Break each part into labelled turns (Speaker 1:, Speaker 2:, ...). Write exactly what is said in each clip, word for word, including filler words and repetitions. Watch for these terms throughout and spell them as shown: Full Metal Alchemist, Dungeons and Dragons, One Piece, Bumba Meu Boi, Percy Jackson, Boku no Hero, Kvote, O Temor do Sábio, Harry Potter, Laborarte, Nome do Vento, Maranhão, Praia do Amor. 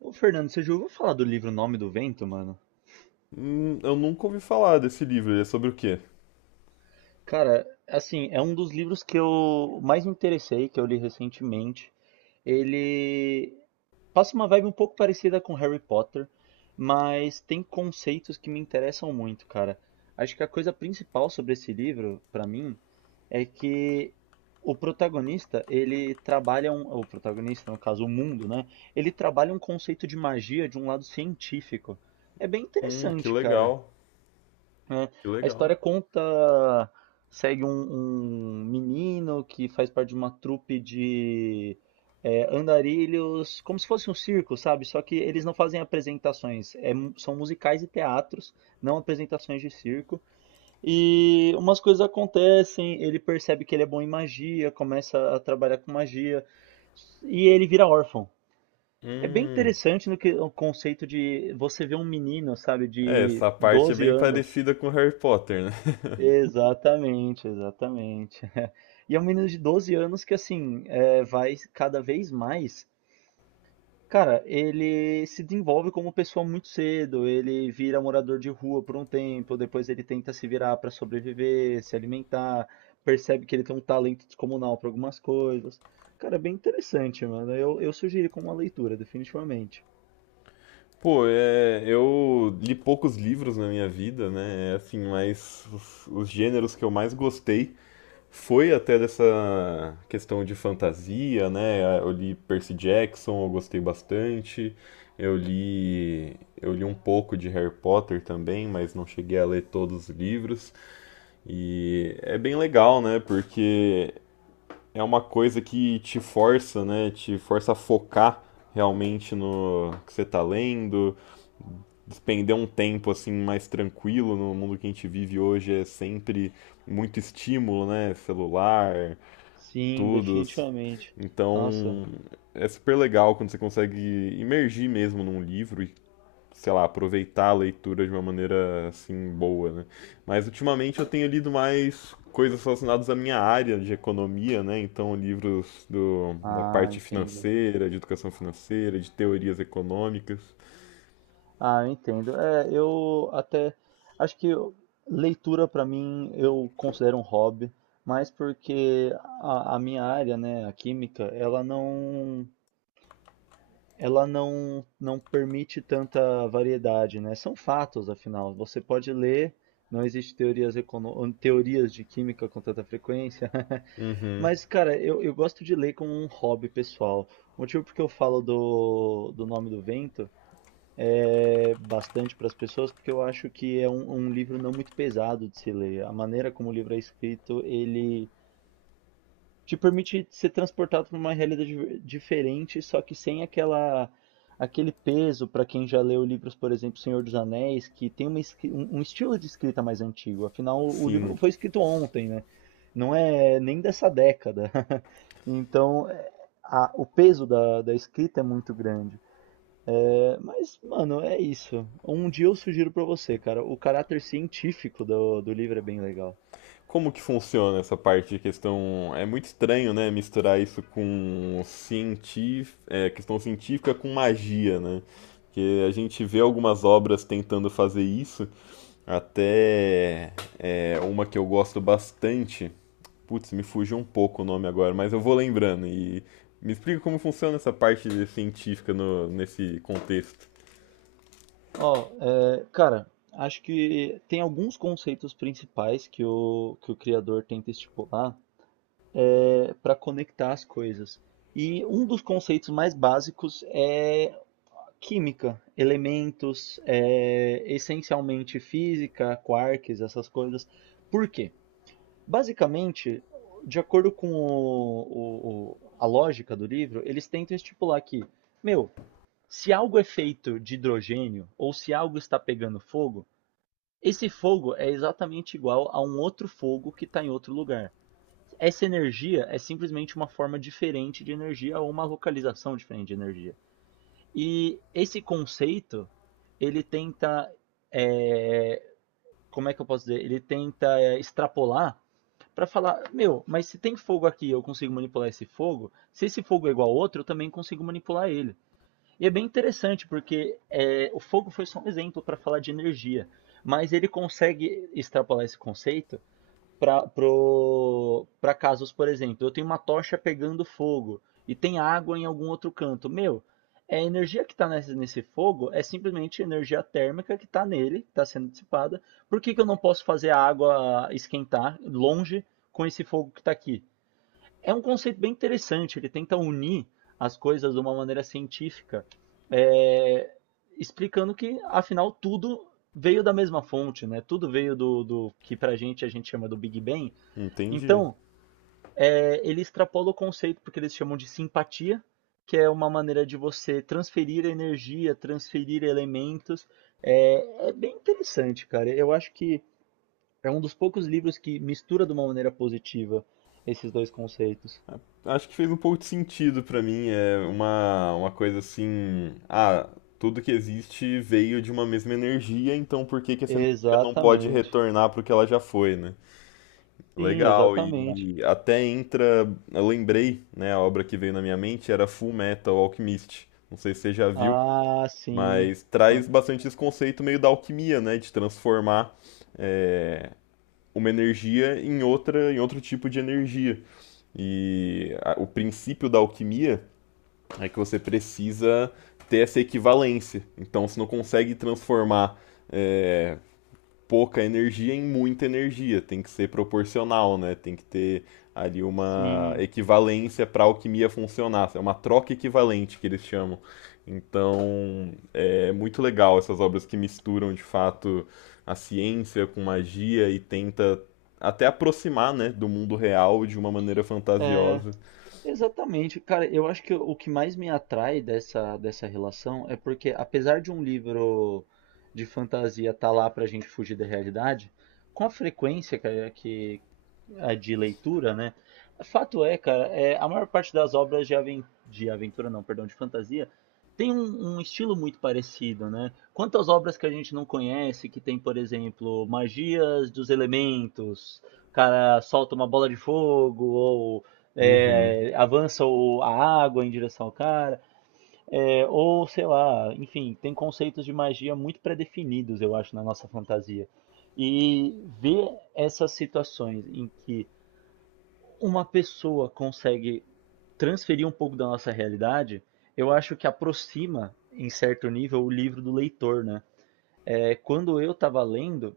Speaker 1: Ô, Fernando, você já ouviu falar do livro Nome do Vento, mano?
Speaker 2: Hum, eu nunca ouvi falar desse livro. Ele é sobre o quê?
Speaker 1: Cara, assim, é um dos livros que eu mais me interessei, que eu li recentemente. Ele passa uma vibe um pouco parecida com Harry Potter, mas tem conceitos que me interessam muito, cara. Acho que a coisa principal sobre esse livro, pra mim, é que o protagonista, ele trabalha um, o protagonista, no caso, o mundo, né? Ele trabalha um conceito de magia de um lado científico. É bem
Speaker 2: Hum, que
Speaker 1: interessante, cara.
Speaker 2: legal.
Speaker 1: Né?
Speaker 2: Que
Speaker 1: A
Speaker 2: legal.
Speaker 1: história conta, segue um, um menino que faz parte de uma trupe de é, andarilhos, como se fosse um circo, sabe? Só que eles não fazem apresentações, é mu- são musicais e teatros, não apresentações de circo. E umas coisas acontecem, ele percebe que ele é bom em magia, começa a trabalhar com magia, e ele vira órfão. É bem
Speaker 2: Hum.
Speaker 1: interessante no que o conceito de você ver um menino, sabe,
Speaker 2: É,
Speaker 1: de
Speaker 2: essa parte é
Speaker 1: doze
Speaker 2: bem
Speaker 1: anos.
Speaker 2: parecida com Harry Potter, né?
Speaker 1: Exatamente, exatamente. E é um menino de doze anos que, assim, é, vai cada vez mais. Cara, ele se desenvolve como pessoa muito cedo. Ele vira morador de rua por um tempo, depois ele tenta se virar para sobreviver, se alimentar, percebe que ele tem um talento descomunal para algumas coisas. Cara, é bem interessante, mano. Eu, eu sugiro como uma leitura, definitivamente.
Speaker 2: Pô, é, eu li poucos livros na minha vida, né? É assim, mas os, os gêneros que eu mais gostei foi até dessa questão de fantasia, né? Eu li Percy Jackson, eu gostei bastante. Eu li, eu li um pouco de Harry Potter também, mas não cheguei a ler todos os livros. E é bem legal, né? Porque é uma coisa que te força, né? Te força a focar realmente no que você tá lendo, despender um tempo assim mais tranquilo no mundo que a gente vive hoje é sempre muito estímulo, né? Celular,
Speaker 1: Sim,
Speaker 2: tudo.
Speaker 1: definitivamente. Nossa.
Speaker 2: Então é super legal quando você consegue imergir mesmo num livro e sei lá, aproveitar a leitura de uma maneira assim boa, né? Mas ultimamente eu tenho lido mais coisas relacionadas à minha área de economia, né? Então livros do, da
Speaker 1: Ah,
Speaker 2: parte
Speaker 1: entendi.
Speaker 2: financeira, de educação financeira, de teorias econômicas.
Speaker 1: Ah, eu entendo. É, eu até acho que eu- leitura para mim eu considero um hobby, mas porque a, a minha área, né, a química, ela não, ela não, não permite tanta variedade, né? São fatos, afinal. Você pode ler, não existe teorias econo- teorias de química com tanta frequência.
Speaker 2: Uhum.
Speaker 1: Mas, cara, eu, eu gosto de ler como um hobby pessoal. O motivo porque eu falo do, do nome do vento é, bastante para as pessoas, porque eu acho que é um, um livro não muito pesado de se ler. A maneira como o livro é escrito, ele te permite ser transportado para uma realidade di- diferente, só que sem aquela aquele peso para quem já leu livros, por exemplo, Senhor dos Anéis, que tem uma esqui- um um estilo de escrita mais antigo. Afinal, o livro não
Speaker 2: Sim.
Speaker 1: foi escrito ontem, né? Não é nem dessa década. Então, é, a- o peso da, da escrita é muito grande. É, mas, mano, é isso. Um dia eu sugiro pra você, cara. O caráter científico do, do livro é bem legal.
Speaker 2: Como que funciona essa parte de questão? É muito estranho, né, misturar isso com cientif... é, questão científica com magia, né? Porque a gente vê algumas obras tentando fazer isso, até é, uma que eu gosto bastante. Putz, me fugiu um pouco o nome agora, mas eu vou lembrando. E me explica como funciona essa parte científica no- nesse contexto.
Speaker 1: Ó, é, cara, acho que tem alguns conceitos principais que o, que o criador tenta estipular é, para conectar as coisas. E um dos conceitos mais básicos é química, elementos, é, essencialmente física, quarks, essas coisas. Por quê? Basicamente, de acordo com o- o- o- a lógica do livro, eles tentam estipular que, meu, se algo é feito de hidrogênio ou se algo está pegando fogo, esse fogo é exatamente igual a um outro fogo que está em outro lugar. Essa energia é simplesmente uma forma diferente de energia ou uma localização diferente de energia. E esse conceito, ele tenta, é, como é que eu posso dizer? Ele tenta é, extrapolar. Pra falar, meu, mas se tem fogo aqui, e eu consigo manipular esse fogo. Se esse fogo é igual a outro, eu também consigo manipular ele. E é bem interessante porque é, o fogo foi só um exemplo para falar de energia, mas ele consegue extrapolar esse conceito para casos, por exemplo, eu tenho uma tocha pegando fogo e tem água em algum outro canto. Meu, é a energia que está nesse, nesse fogo é simplesmente energia térmica que está nele, que está sendo dissipada. Por que, que eu não posso fazer a água esquentar longe com esse fogo que está aqui? É um conceito bem interessante, ele tenta unir as coisas de uma maneira científica, é, explicando que, afinal, tudo veio da mesma fonte, né? Tudo veio do, do que pra gente a gente chama do Big Bang,
Speaker 2: Entendi.
Speaker 1: então, é, ele extrapola o conceito porque eles chamam de simpatia, que é uma maneira de você transferir energia, transferir elementos. É, é bem interessante, cara. Eu acho que é um dos poucos livros que mistura de uma maneira positiva esses dois conceitos.
Speaker 2: Acho que fez um pouco de sentido pra mim. É uma, uma coisa assim. Ah, tudo que existe veio de uma mesma energia, então por que que essa energia não pode
Speaker 1: Exatamente.
Speaker 2: retornar pro que ela já foi, né?
Speaker 1: Sim,
Speaker 2: Legal,
Speaker 1: exatamente.
Speaker 2: e até entra. Eu lembrei, né? A obra que veio na minha mente era Full Metal Alchemist. Não sei se você já viu,
Speaker 1: Ah, sim.
Speaker 2: mas traz bastante esse conceito meio da alquimia, né? De transformar é, uma energia em outra, em outro tipo de energia. E a- o princípio da alquimia é que você precisa ter essa equivalência. Então você não consegue transformar é, pouca energia em muita energia. Tem que ser proporcional, né? Tem que ter ali uma
Speaker 1: Sim.
Speaker 2: equivalência para a alquimia funcionar. É uma troca equivalente que eles chamam. Então é muito legal essas obras que misturam de fato a ciência com magia e tenta até aproximar né, do mundo real de uma maneira fantasiosa.
Speaker 1: Exatamente, cara, eu acho que o que mais me atrai dessa, dessa relação é porque, apesar de um livro de fantasia estar lá pra gente fugir da realidade, com a frequência, cara, que, a de leitura, né? Fato é, cara, é, a maior parte das obras de, aven- de aventura, não, perdão, de fantasia, tem um, um estilo muito parecido, né? Quantas obras que a gente não conhece que tem, por exemplo, magias dos elementos, o cara solta uma bola de fogo, ou
Speaker 2: Uhum.
Speaker 1: é, avança o- a água em direção ao cara, é, ou sei lá, enfim, tem conceitos de magia muito pré-definidos, eu acho, na nossa fantasia. E ver essas situações em que uma pessoa consegue transferir um pouco da nossa realidade, eu acho que aproxima, em certo nível, o livro do leitor, né? É, quando eu estava lendo,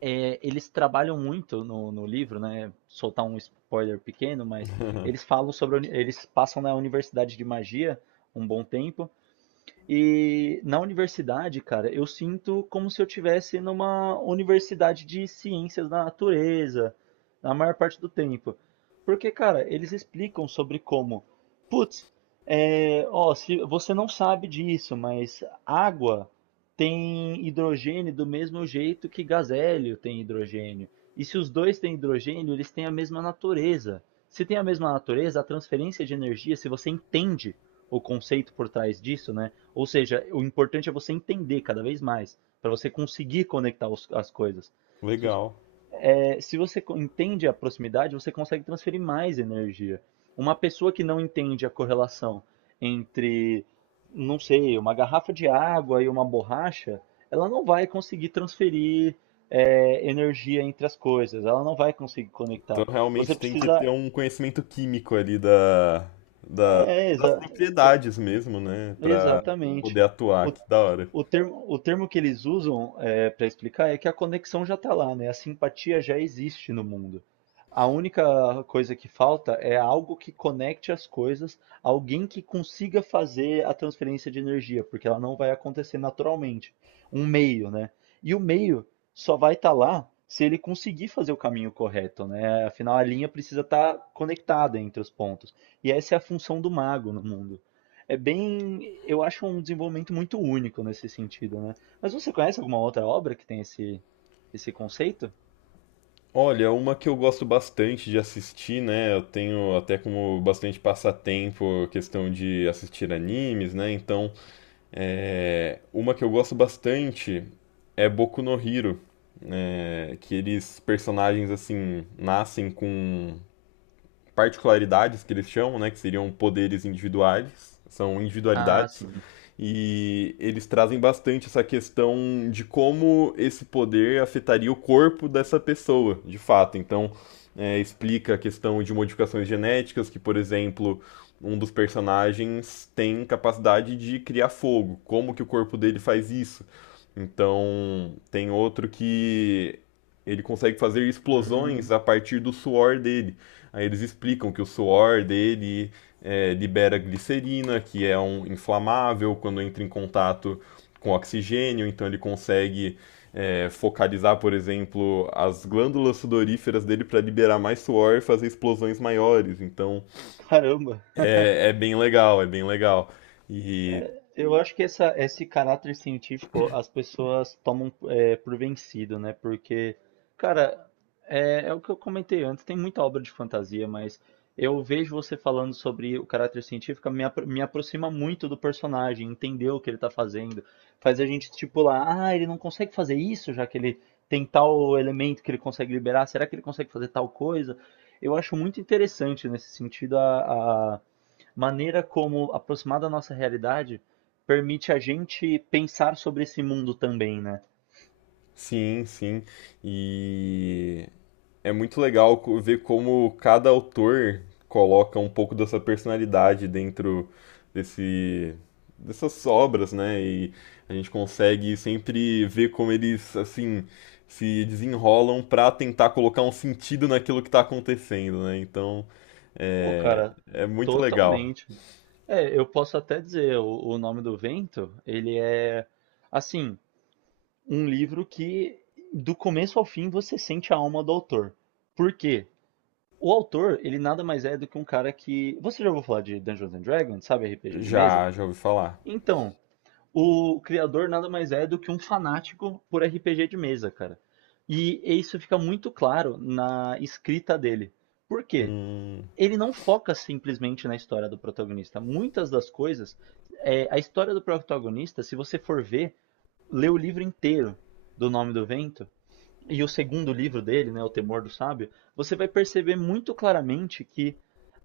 Speaker 1: é, eles trabalham muito no, no livro, né? Soltar um spoiler pequeno, mas eles falam sobre a uni- eles passam na Universidade de Magia um bom tempo e na universidade, cara, eu sinto como se eu tivesse numa universidade de ciências da natureza, na maior parte do tempo. Porque, cara, eles explicam sobre como, putz, é, ó, se você não sabe disso, mas água tem hidrogênio do mesmo jeito que gás hélio tem hidrogênio. E se os dois têm hidrogênio, eles têm a mesma natureza. Se tem a mesma natureza, a transferência de energia, se você entende o conceito por trás disso, né? Ou seja, o importante é você entender cada vez mais, para você conseguir conectar os- as coisas. Se,
Speaker 2: Legal.
Speaker 1: é, se você entende a proximidade, você consegue transferir mais energia. Uma pessoa que não entende a correlação entre, não sei, uma garrafa de água e uma borracha, ela não vai conseguir transferir, é, energia entre as coisas, ela não vai conseguir
Speaker 2: Então
Speaker 1: conectar. Você
Speaker 2: realmente tem que ter
Speaker 1: precisa.
Speaker 2: um conhecimento químico ali da, da-
Speaker 1: É,
Speaker 2: das
Speaker 1: exa-
Speaker 2: propriedades mesmo, né? Pra poder
Speaker 1: exatamente.
Speaker 2: atuar,
Speaker 1: O
Speaker 2: que da hora.
Speaker 1: O termo, o termo que eles usam para explicar é que a conexão já está lá, né? A simpatia já existe no mundo. A única coisa que falta é algo que conecte as coisas, alguém que consiga fazer a transferência de energia, porque ela não vai acontecer naturalmente. Um meio, né? E o meio só vai estar lá se ele conseguir fazer o caminho correto, né? Afinal, a linha precisa estar conectada entre os pontos. E essa é a função do mago no mundo. É bem, eu acho um desenvolvimento muito único nesse sentido, né? Mas você conhece alguma outra obra que tem esse esse conceito?
Speaker 2: Olha, uma que eu gosto bastante de assistir, né? Eu tenho até como bastante passatempo a questão de assistir animes, né? Então, é, uma que eu gosto bastante é Boku no Hero, né? Que eles, personagens assim, nascem com particularidades que eles chamam, né, que seriam poderes individuais, são
Speaker 1: Ah,
Speaker 2: individualidades
Speaker 1: sim.
Speaker 2: e eles trazem bastante essa questão de como esse poder afetaria o corpo dessa pessoa, de fato. Então, é, explica a questão de modificações genéticas, que, por exemplo, um dos personagens tem capacidade de criar fogo. Como que o corpo dele faz isso? Então, tem outro que ele consegue fazer
Speaker 1: Hum,
Speaker 2: explosões a partir do suor dele. Aí eles explicam que o suor dele é, libera glicerina, que é um inflamável quando entra em contato com oxigênio, então ele consegue é, focalizar, por exemplo, as glândulas sudoríferas dele para liberar mais suor e fazer explosões maiores. Então
Speaker 1: caramba.
Speaker 2: é, é bem legal, é bem legal. E
Speaker 1: Eu acho que essa, esse caráter científico as pessoas tomam é, por vencido, né? Porque, cara, é, é o que eu comentei antes, tem muita obra de fantasia, mas eu vejo você falando sobre o caráter científico, me, apro- me aproxima muito do personagem, entender o que ele tá fazendo. Faz a gente estipular, ah, ele não consegue fazer isso, já que ele tem tal elemento que ele consegue liberar, será que ele consegue fazer tal coisa? Eu acho muito interessante nesse sentido a, a- maneira como aproximar da nossa realidade permite a gente pensar sobre esse mundo também, né?
Speaker 2: sim, sim. E É muito legal co- ver como cada autor coloca um pouco dessa personalidade dentro desse, dessas obras, né? E a gente consegue sempre ver como eles, assim, se desenrolam para tentar colocar um sentido naquilo que está acontecendo, né? Então,
Speaker 1: Pô,
Speaker 2: é,
Speaker 1: cara,
Speaker 2: é muito legal.
Speaker 1: totalmente. É, eu posso até dizer, o, o Nome do Vento, ele é, assim, um livro que do começo ao fim você sente a alma do autor. Por quê? O autor, ele nada mais é do que um cara que... Você já ouviu falar de Dungeons and Dragons, sabe, R P G de mesa?
Speaker 2: Já, já ouvi falar.
Speaker 1: Então, o criador nada mais é do que um fanático por R P G de mesa, cara. E isso fica muito claro na escrita dele. Por quê?
Speaker 2: Hum,
Speaker 1: Ele não foca simplesmente na história do protagonista. Muitas das coisas, é, a história do protagonista, se você for ver, lê o livro inteiro do Nome do Vento, e o segundo livro dele, né, O Temor do Sábio, você vai perceber muito claramente que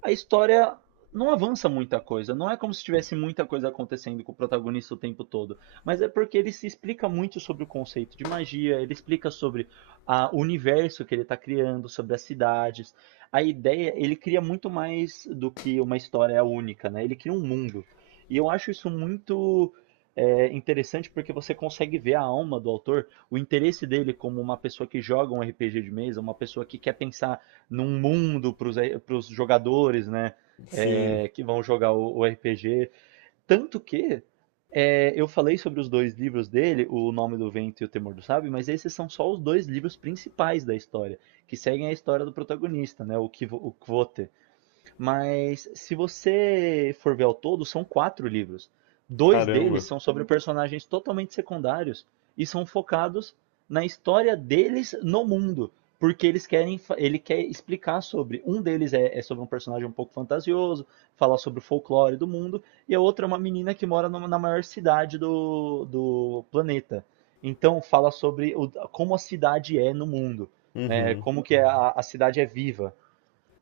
Speaker 1: a história não avança muita coisa. Não é como se tivesse muita coisa acontecendo com o protagonista o tempo todo. Mas é porque ele se explica muito sobre o conceito de magia, ele explica sobre a, o universo que ele está criando, sobre as cidades. A ideia, ele cria muito mais do que uma história única, né? Ele cria um mundo. E eu acho isso muito é, interessante porque você consegue ver a alma do autor, o interesse dele como uma pessoa que joga um R P G de mesa, uma pessoa que quer pensar num mundo para os jogadores, né?
Speaker 2: sim,
Speaker 1: É, que vão jogar o, o R P G. Tanto que é, eu falei sobre os dois livros dele, O Nome do Vento e O Temor do Sábio, mas esses são só os dois livros principais da história, que seguem a história do protagonista, né? O Kvote. Mas se você for ver ao todo, são quatro livros. Dois deles
Speaker 2: caramba.
Speaker 1: são sobre personagens totalmente secundários e são focados na história deles no mundo, porque eles querem, ele quer explicar sobre. Um deles é, é sobre um personagem um pouco fantasioso, falar sobre o folclore do mundo, e a outra é uma menina que mora numa- na maior cidade do, do planeta. Então fala sobre o- como a cidade é no mundo, né?
Speaker 2: Uhum.
Speaker 1: Como que a, a cidade é viva.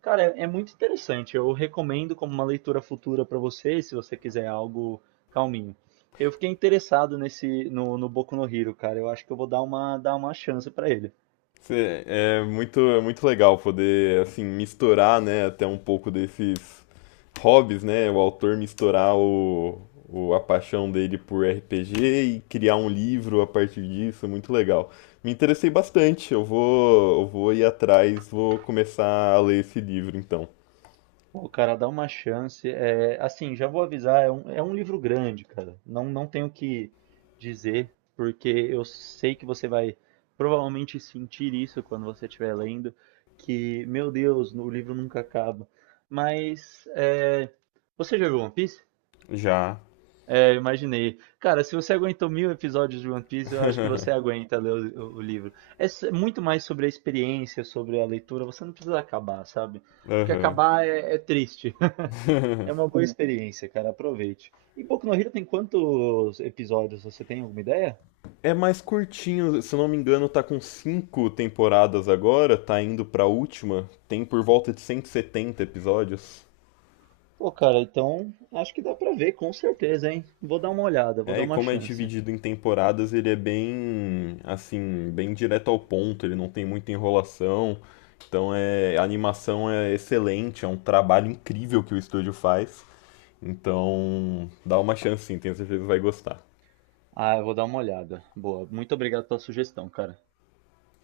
Speaker 1: Cara, é é muito interessante. Eu recomendo como uma leitura futura para você, se você quiser algo calminho. Eu fiquei interessado nesse no, no Boku no Hero, cara. Eu acho que eu vou dar uma dar uma chance para ele.
Speaker 2: Cê- É muito, é muito legal poder assim misturar, né, até um pouco desses hobbies, né, o autor misturar o, o- a paixão dele por R P G e criar um livro a partir disso, é muito legal. Me interessei bastante, eu vou, eu vou ir atrás, vou começar a ler esse livro então.
Speaker 1: Pô, cara, dá uma chance. É, assim, já vou avisar, é um, é um livro grande, cara. Não, não tenho o que dizer, porque eu sei que você vai provavelmente sentir isso quando você estiver lendo, que, meu Deus, o livro nunca acaba. Mas, é, você já viu One Piece?
Speaker 2: Já.
Speaker 1: Eu imaginei. Cara, se você aguentou mil episódios de One Piece, eu acho que você aguenta ler o, o livro. É s- é muito mais sobre a experiência, sobre a leitura. Você não precisa acabar, sabe? Porque
Speaker 2: Aham.
Speaker 1: acabar é, é triste. É uma boa experiência, cara. Aproveite. E Boku no Hero tem quantos episódios? Você tem alguma ideia?
Speaker 2: É mais curtinho, se eu não me engano, tá com cinco temporadas agora, tá indo pra última. Tem por volta de cento e setenta episódios.
Speaker 1: Pô, cara, então acho que dá pra ver, com certeza, hein? Vou dar uma olhada, vou
Speaker 2: É,
Speaker 1: dar
Speaker 2: e
Speaker 1: uma
Speaker 2: como é
Speaker 1: chance.
Speaker 2: dividido em temporadas, ele é bem, assim, bem direto ao ponto, ele não tem muita enrolação. Então é, a animação é excelente, é um trabalho incrível que o estúdio faz. Então, dá uma chance sim, tenho certeza que vai gostar.
Speaker 1: Ah, eu vou dar uma olhada. Boa. Muito obrigado pela sugestão, cara.